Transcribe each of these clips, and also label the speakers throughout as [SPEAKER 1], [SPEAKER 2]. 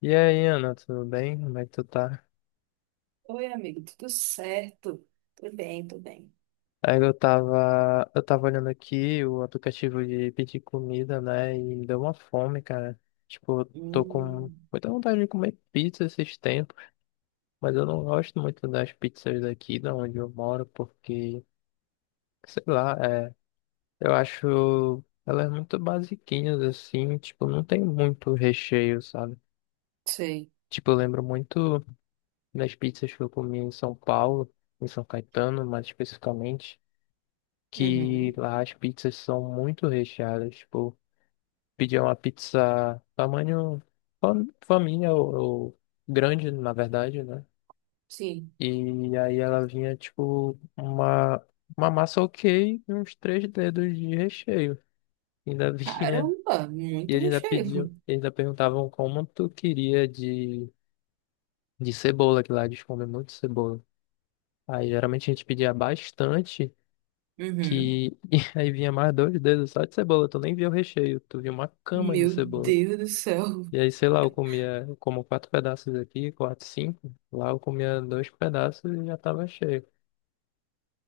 [SPEAKER 1] E aí, Ana, tudo bem? Como é que tu tá?
[SPEAKER 2] Oi, amigo, tudo certo? Tudo bem, tudo bem.
[SPEAKER 1] Aí eu tava olhando aqui o aplicativo de pedir comida, né? E me deu uma fome, cara. Tipo, eu tô com
[SPEAKER 2] Hum,
[SPEAKER 1] muita vontade de comer pizza esses tempos, mas eu não gosto muito das pizzas daqui, da onde eu moro, porque, sei lá, eu acho elas muito basiquinhas, assim, tipo, não tem muito recheio, sabe?
[SPEAKER 2] sei.
[SPEAKER 1] Tipo, eu lembro muito das pizzas que eu comi em São Paulo, em São Caetano, mais especificamente. Que
[SPEAKER 2] Uhum,
[SPEAKER 1] lá as pizzas são muito recheadas. Tipo, pedir uma pizza tamanho família, ou grande, na verdade, né?
[SPEAKER 2] sim.
[SPEAKER 1] E aí ela vinha, tipo, uma massa ok e uns três dedos de recheio. Ainda vinha.
[SPEAKER 2] Caramba,
[SPEAKER 1] E
[SPEAKER 2] muito
[SPEAKER 1] eles ainda pediam,
[SPEAKER 2] recheio.
[SPEAKER 1] eles ainda perguntavam como tu queria de cebola, que lá eles comem muito cebola. Aí geralmente a gente pedia bastante.
[SPEAKER 2] Uhum.
[SPEAKER 1] Que e aí vinha mais dois dedos só de cebola, tu nem via o recheio, tu via uma cama de
[SPEAKER 2] Meu
[SPEAKER 1] cebola.
[SPEAKER 2] Deus do céu.
[SPEAKER 1] E aí, sei lá, eu comia, eu como quatro pedaços aqui, quatro, cinco, lá eu comia dois pedaços e já tava cheio.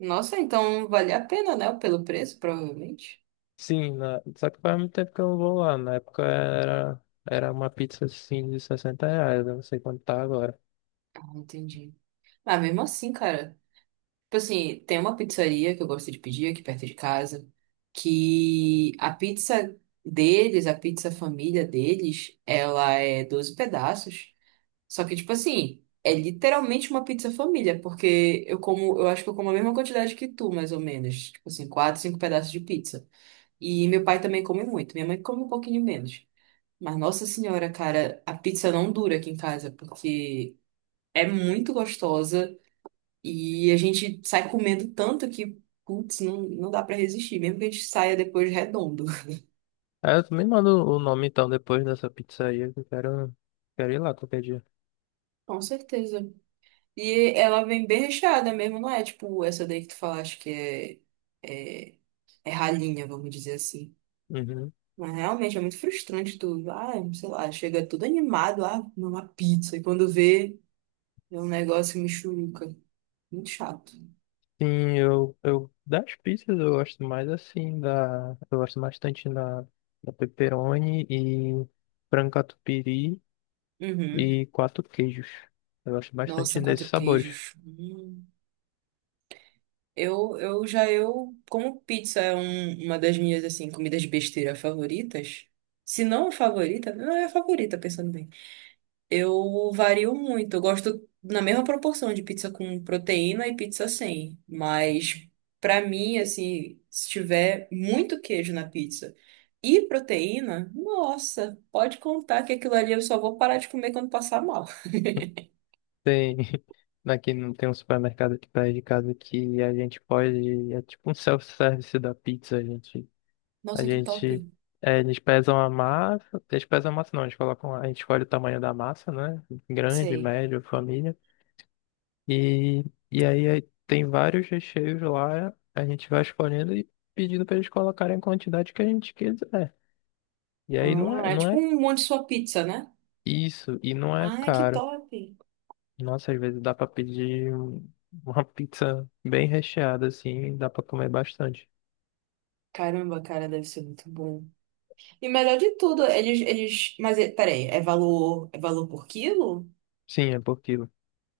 [SPEAKER 2] Nossa, então vale a pena, né? Pelo preço, provavelmente.
[SPEAKER 1] Sim, na- só que faz muito tempo que eu não vou lá, na época era uma pizza assim de 60 reais, eu não sei quanto tá agora.
[SPEAKER 2] Ah, entendi. Ah, mesmo assim, cara. Tipo assim, tem uma pizzaria que eu gosto de pedir aqui perto de casa, que a pizza deles, a pizza família deles, ela é 12 pedaços. Só que, tipo assim, é literalmente uma pizza família, porque eu como, eu acho que eu como a mesma quantidade que tu, mais ou menos. Tipo assim, 4, 5 pedaços de pizza. E meu pai também come muito, minha mãe come um pouquinho menos. Mas, nossa senhora, cara, a pizza não dura aqui em casa, porque é muito gostosa e a gente sai comendo tanto que, putz, não dá pra resistir, mesmo que a gente saia depois redondo.
[SPEAKER 1] Aí eu também mando o nome então depois dessa pizzaria, que eu quero ir lá qualquer dia.
[SPEAKER 2] Com certeza. E ela vem bem recheada mesmo, não é tipo essa daí que tu falaste que é. é é ralinha, vamos dizer assim.
[SPEAKER 1] Uhum.
[SPEAKER 2] Mas realmente é muito frustrante tudo. Ah, sei lá, chega tudo animado, ah, comer uma pizza, e quando vê, é um negócio mexuruca. Muito chato.
[SPEAKER 1] Sim, eu das pizzas eu gosto mais assim da eu gosto bastante da, da pepperoni e frango catupiry
[SPEAKER 2] Uhum.
[SPEAKER 1] e quatro queijos. Eu gosto bastante
[SPEAKER 2] Nossa,
[SPEAKER 1] desses
[SPEAKER 2] quatro
[SPEAKER 1] sabores.
[SPEAKER 2] queijos. Hum. Eu já eu como pizza é uma das minhas assim comidas besteira favoritas. Se não a favorita, não é a favorita, pensando bem. Eu vario muito. Eu gosto na mesma proporção de pizza com proteína e pizza sem. Mas pra mim, assim, se tiver muito queijo na pizza e proteína, nossa, pode contar que aquilo ali eu só vou parar de comer quando passar mal.
[SPEAKER 1] Tem aqui não tem um supermercado aqui perto de casa que a gente pode é tipo um self-service da pizza, a gente a
[SPEAKER 2] Nossa, que top.
[SPEAKER 1] gente é, eles pesam a massa, eles pesam a massa não, eles colocam a gente escolhe o tamanho da massa, né? Grande,
[SPEAKER 2] Sei.
[SPEAKER 1] médio, família. E, e aí tem vários recheios lá, a gente vai escolhendo e pedindo para eles colocarem a quantidade que a gente quiser. E aí não é,
[SPEAKER 2] É
[SPEAKER 1] não
[SPEAKER 2] tipo
[SPEAKER 1] é
[SPEAKER 2] um monte de sua pizza, né?
[SPEAKER 1] isso, e não é
[SPEAKER 2] Ai, que
[SPEAKER 1] caro.
[SPEAKER 2] top.
[SPEAKER 1] Nossa, às vezes dá para pedir uma pizza bem recheada assim, dá para comer bastante.
[SPEAKER 2] Caramba, cara, deve ser muito bom. E melhor de tudo, eles... Mas, peraí, é valor por quilo?
[SPEAKER 1] Sim, é por quilo.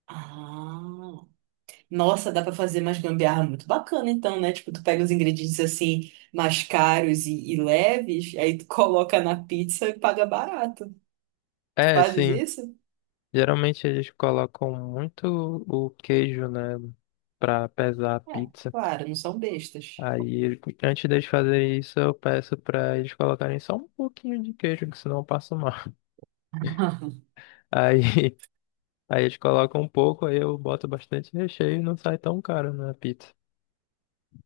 [SPEAKER 2] Ah. Nossa, dá pra fazer mais gambiarra muito bacana, então, né? Tipo, tu pega os ingredientes assim, mais caros e leves, aí tu coloca na pizza e paga barato. Tu
[SPEAKER 1] É,
[SPEAKER 2] fazes
[SPEAKER 1] sim.
[SPEAKER 2] isso?
[SPEAKER 1] Geralmente eles colocam muito o queijo, né, para pesar a
[SPEAKER 2] É,
[SPEAKER 1] pizza.
[SPEAKER 2] claro, não são bestas.
[SPEAKER 1] Aí, antes deles fazerem isso, eu peço pra eles colocarem só um pouquinho de queijo, que senão eu passo mal. Aí, aí eles colocam um pouco, aí eu boto bastante recheio e não sai tão caro na pizza.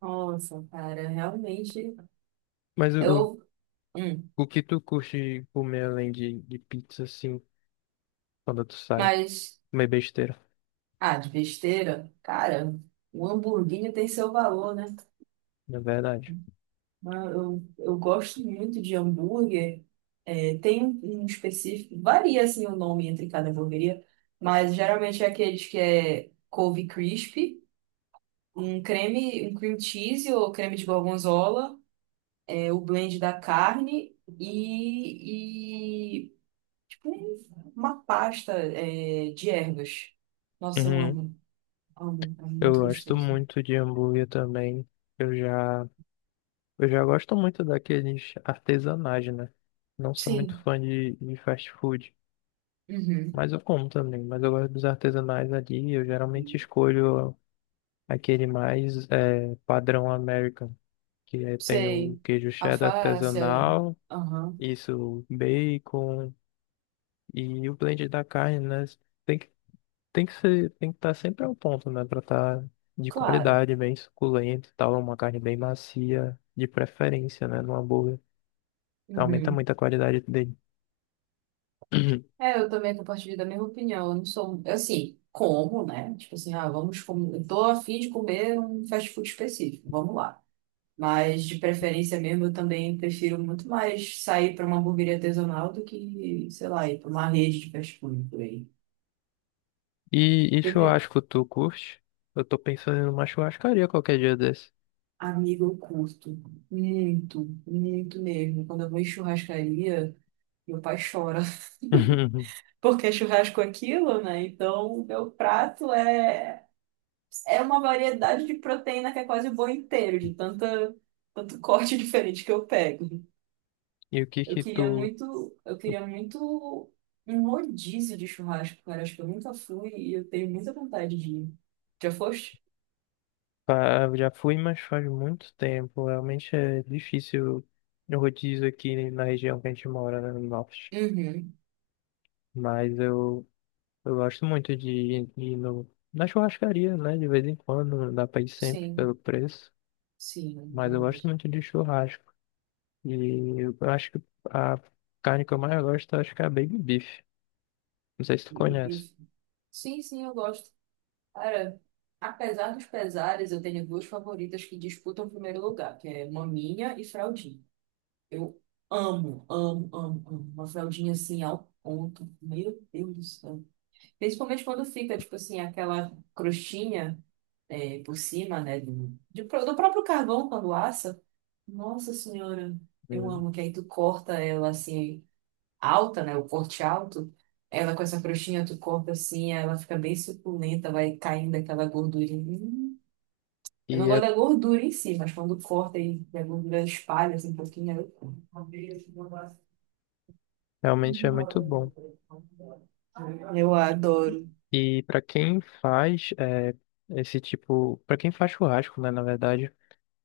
[SPEAKER 2] Nossa, cara, realmente.
[SPEAKER 1] Mas o, o
[SPEAKER 2] Eu, Hum.
[SPEAKER 1] o que tu curte comer além de pizza, assim, quando tu sai?
[SPEAKER 2] mas,
[SPEAKER 1] Comer besteira,
[SPEAKER 2] ah, de besteira, cara, o hamburguinho tem seu valor, né?
[SPEAKER 1] na verdade.
[SPEAKER 2] Ah, eu gosto muito de hambúrguer. É, tem um específico, varia assim o nome entre cada hamburgueria, mas geralmente é aqueles que é couve crispy, um creme, um cream cheese ou creme de gorgonzola, é, o blend da carne e tipo uma pasta é, de ervas. Nossa, eu
[SPEAKER 1] Uhum.
[SPEAKER 2] amo, amo, é
[SPEAKER 1] Eu
[SPEAKER 2] muito
[SPEAKER 1] gosto
[SPEAKER 2] gostoso.
[SPEAKER 1] muito de hambúrguer também. Eu já Eu já gosto muito daqueles artesanais, né? Não sou muito
[SPEAKER 2] Sim,
[SPEAKER 1] fã de fast food,
[SPEAKER 2] uhum.
[SPEAKER 1] mas eu como também. Mas eu gosto dos artesanais ali. Eu geralmente escolho aquele mais padrão American, que é, tem o
[SPEAKER 2] Sei,
[SPEAKER 1] queijo cheddar
[SPEAKER 2] alface, é,
[SPEAKER 1] artesanal,
[SPEAKER 2] aham.
[SPEAKER 1] isso, bacon e o blend da carne, né? Tem que, tem que ser, tem que estar sempre ao ponto, né? Pra estar de
[SPEAKER 2] Claro.
[SPEAKER 1] qualidade, bem suculento e tal, uma carne bem macia, de preferência, né? No hambúrguer. Aumenta
[SPEAKER 2] Uhum.
[SPEAKER 1] muito a qualidade dele. Uhum.
[SPEAKER 2] É, eu também compartilho da mesma opinião. Eu não sou, assim, como, né? Tipo assim, ah, vamos, com... eu tô a fim de comer um fast food específico, vamos lá. Mas de preferência mesmo, eu também prefiro muito mais sair para uma hamburgueria artesanal do que, sei lá, ir para uma rede de fast food por aí.
[SPEAKER 1] E
[SPEAKER 2] Primeiro,
[SPEAKER 1] churrasco, tu curte? Eu tô pensando em uma churrascaria qualquer dia desse.
[SPEAKER 2] amigo, eu curto muito, muito mesmo. Quando eu vou em churrascaria, meu pai chora.
[SPEAKER 1] Uhum.
[SPEAKER 2] Porque churrasco é aquilo, né? Então, meu prato é uma variedade de proteína que é quase o boi inteiro, de tanta, tanto corte diferente que eu pego.
[SPEAKER 1] E o que
[SPEAKER 2] Eu
[SPEAKER 1] que
[SPEAKER 2] queria
[SPEAKER 1] tu...
[SPEAKER 2] muito, eu queria muito um rodízio de churrasco, cara. Acho que eu nunca fui e eu tenho muita vontade de ir. Já foste?
[SPEAKER 1] Já fui, mas faz muito tempo. Realmente é difícil o rodízio aqui na região que a gente mora, né, no norte.
[SPEAKER 2] Uhum.
[SPEAKER 1] Mas eu gosto muito de ir no, na churrascaria, né? De vez em quando, não dá pra ir sempre
[SPEAKER 2] Sim,
[SPEAKER 1] pelo preço.
[SPEAKER 2] sim, é
[SPEAKER 1] Mas eu gosto
[SPEAKER 2] verdade.
[SPEAKER 1] muito de churrasco. E eu acho que a carne que eu mais gosto, eu acho que é a baby beef. Não sei se tu
[SPEAKER 2] E de
[SPEAKER 1] conhece.
[SPEAKER 2] bife. Sim, sim, eu gosto. Cara, apesar dos pesares, eu tenho 2 favoritas que disputam o primeiro lugar, que é maminha e fraldinha. Eu amo, amo, amo, amo. Uma fraldinha assim ao ponto. Meu Deus do céu. Principalmente quando fica, tipo assim, aquela crostinha é, por cima, né? Do próprio carvão quando assa. Nossa Senhora, eu amo. Que aí tu corta ela assim, alta, né? O corte alto. Ela com essa crostinha, tu corta assim, ela fica bem suculenta, vai caindo aquela gordurinha. Hum.
[SPEAKER 1] E
[SPEAKER 2] Eu não gosto
[SPEAKER 1] é-
[SPEAKER 2] da gordura em si, mas quando corta e a gordura espalha assim, um pouquinho, aí eu... amo.
[SPEAKER 1] Realmente é muito bom.
[SPEAKER 2] Eu adoro.
[SPEAKER 1] E para quem faz é, esse tipo, para quem faz churrasco, né, na verdade,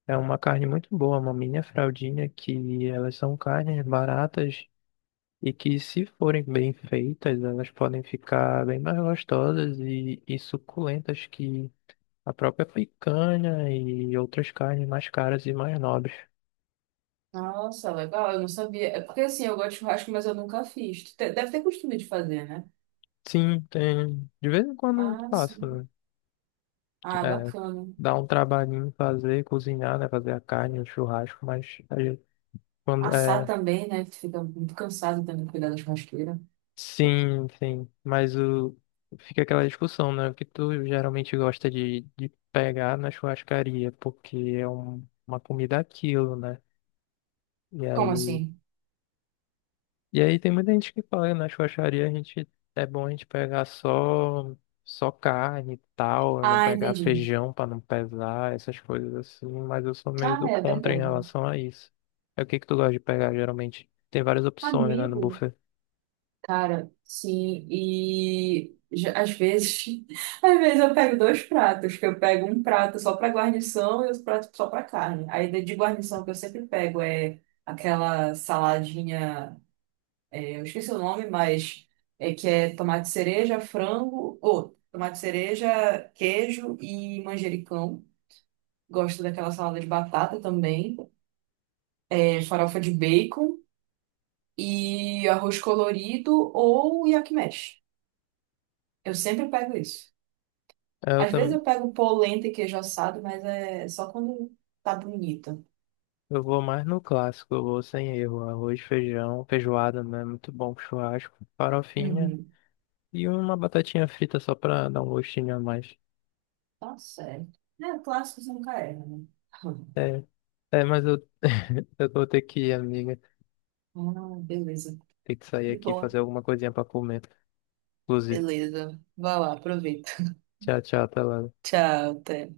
[SPEAKER 1] é uma carne muito boa, uma maminha, fraldinha, que elas são carnes baratas e que se forem bem feitas, elas podem ficar bem mais gostosas e suculentas que a própria picanha e outras carnes mais caras e mais nobres.
[SPEAKER 2] Nossa, legal. Eu não sabia. É porque assim, eu gosto de churrasco, mas eu nunca fiz. Deve ter costume de fazer, né?
[SPEAKER 1] Sim, tem. De vez em quando eu
[SPEAKER 2] Ah,
[SPEAKER 1] faço,
[SPEAKER 2] sim.
[SPEAKER 1] né?
[SPEAKER 2] Ah,
[SPEAKER 1] É,
[SPEAKER 2] bacana.
[SPEAKER 1] dá um trabalhinho fazer, cozinhar, né? Fazer a carne, o churrasco, mas a gente- quando
[SPEAKER 2] Assar
[SPEAKER 1] é,
[SPEAKER 2] também, né? Que tu fica muito cansado também de cuidar da churrasqueira.
[SPEAKER 1] sim, sim, mas o fica aquela discussão, né? O que tu geralmente gosta de pegar na churrascaria, porque é uma comida aquilo, né? E
[SPEAKER 2] Como
[SPEAKER 1] aí
[SPEAKER 2] assim?
[SPEAKER 1] E aí tem muita gente que fala, na churrascaria a gente é bom a gente pegar só carne e tal, não
[SPEAKER 2] Ah,
[SPEAKER 1] pegar
[SPEAKER 2] entendi.
[SPEAKER 1] feijão pra não pesar, essas coisas assim, mas eu sou meio
[SPEAKER 2] Ah,
[SPEAKER 1] do
[SPEAKER 2] é
[SPEAKER 1] contra em
[SPEAKER 2] verdade.
[SPEAKER 1] relação a isso. É o que que tu gosta de pegar geralmente? Tem várias opções, né, no
[SPEAKER 2] Amigo.
[SPEAKER 1] buffet.
[SPEAKER 2] Cara, sim, e às vezes, às vezes eu pego 2 pratos, que eu pego um prato só para guarnição e outro prato só para carne. Aí de guarnição que eu sempre pego é aquela saladinha, eu esqueci o nome, mas é que é tomate cereja, frango, ou tomate cereja, queijo e manjericão. Gosto daquela salada de batata também, é, farofa de bacon e arroz colorido ou yakimesh. Eu sempre pego isso.
[SPEAKER 1] É, eu
[SPEAKER 2] Às vezes
[SPEAKER 1] também
[SPEAKER 2] eu pego polenta e queijo assado, mas é só quando tá bonita.
[SPEAKER 1] eu vou mais no clássico, eu vou sem erro, arroz, feijão, feijoada, né, muito bom com churrasco, farofinha
[SPEAKER 2] Uhum.
[SPEAKER 1] e uma batatinha frita só pra dar um gostinho a mais.
[SPEAKER 2] Tá certo. É, clássicos nunca erram, né?
[SPEAKER 1] É, é, mas eu eu vou ter que ir, amiga.
[SPEAKER 2] Ah, beleza.
[SPEAKER 1] Tem que sair
[SPEAKER 2] De
[SPEAKER 1] aqui e
[SPEAKER 2] boa.
[SPEAKER 1] fazer alguma coisinha pra comer. Inclusive.
[SPEAKER 2] Beleza. Vai lá, aproveita.
[SPEAKER 1] Tchau, tchau, até lá.
[SPEAKER 2] Tchau, até.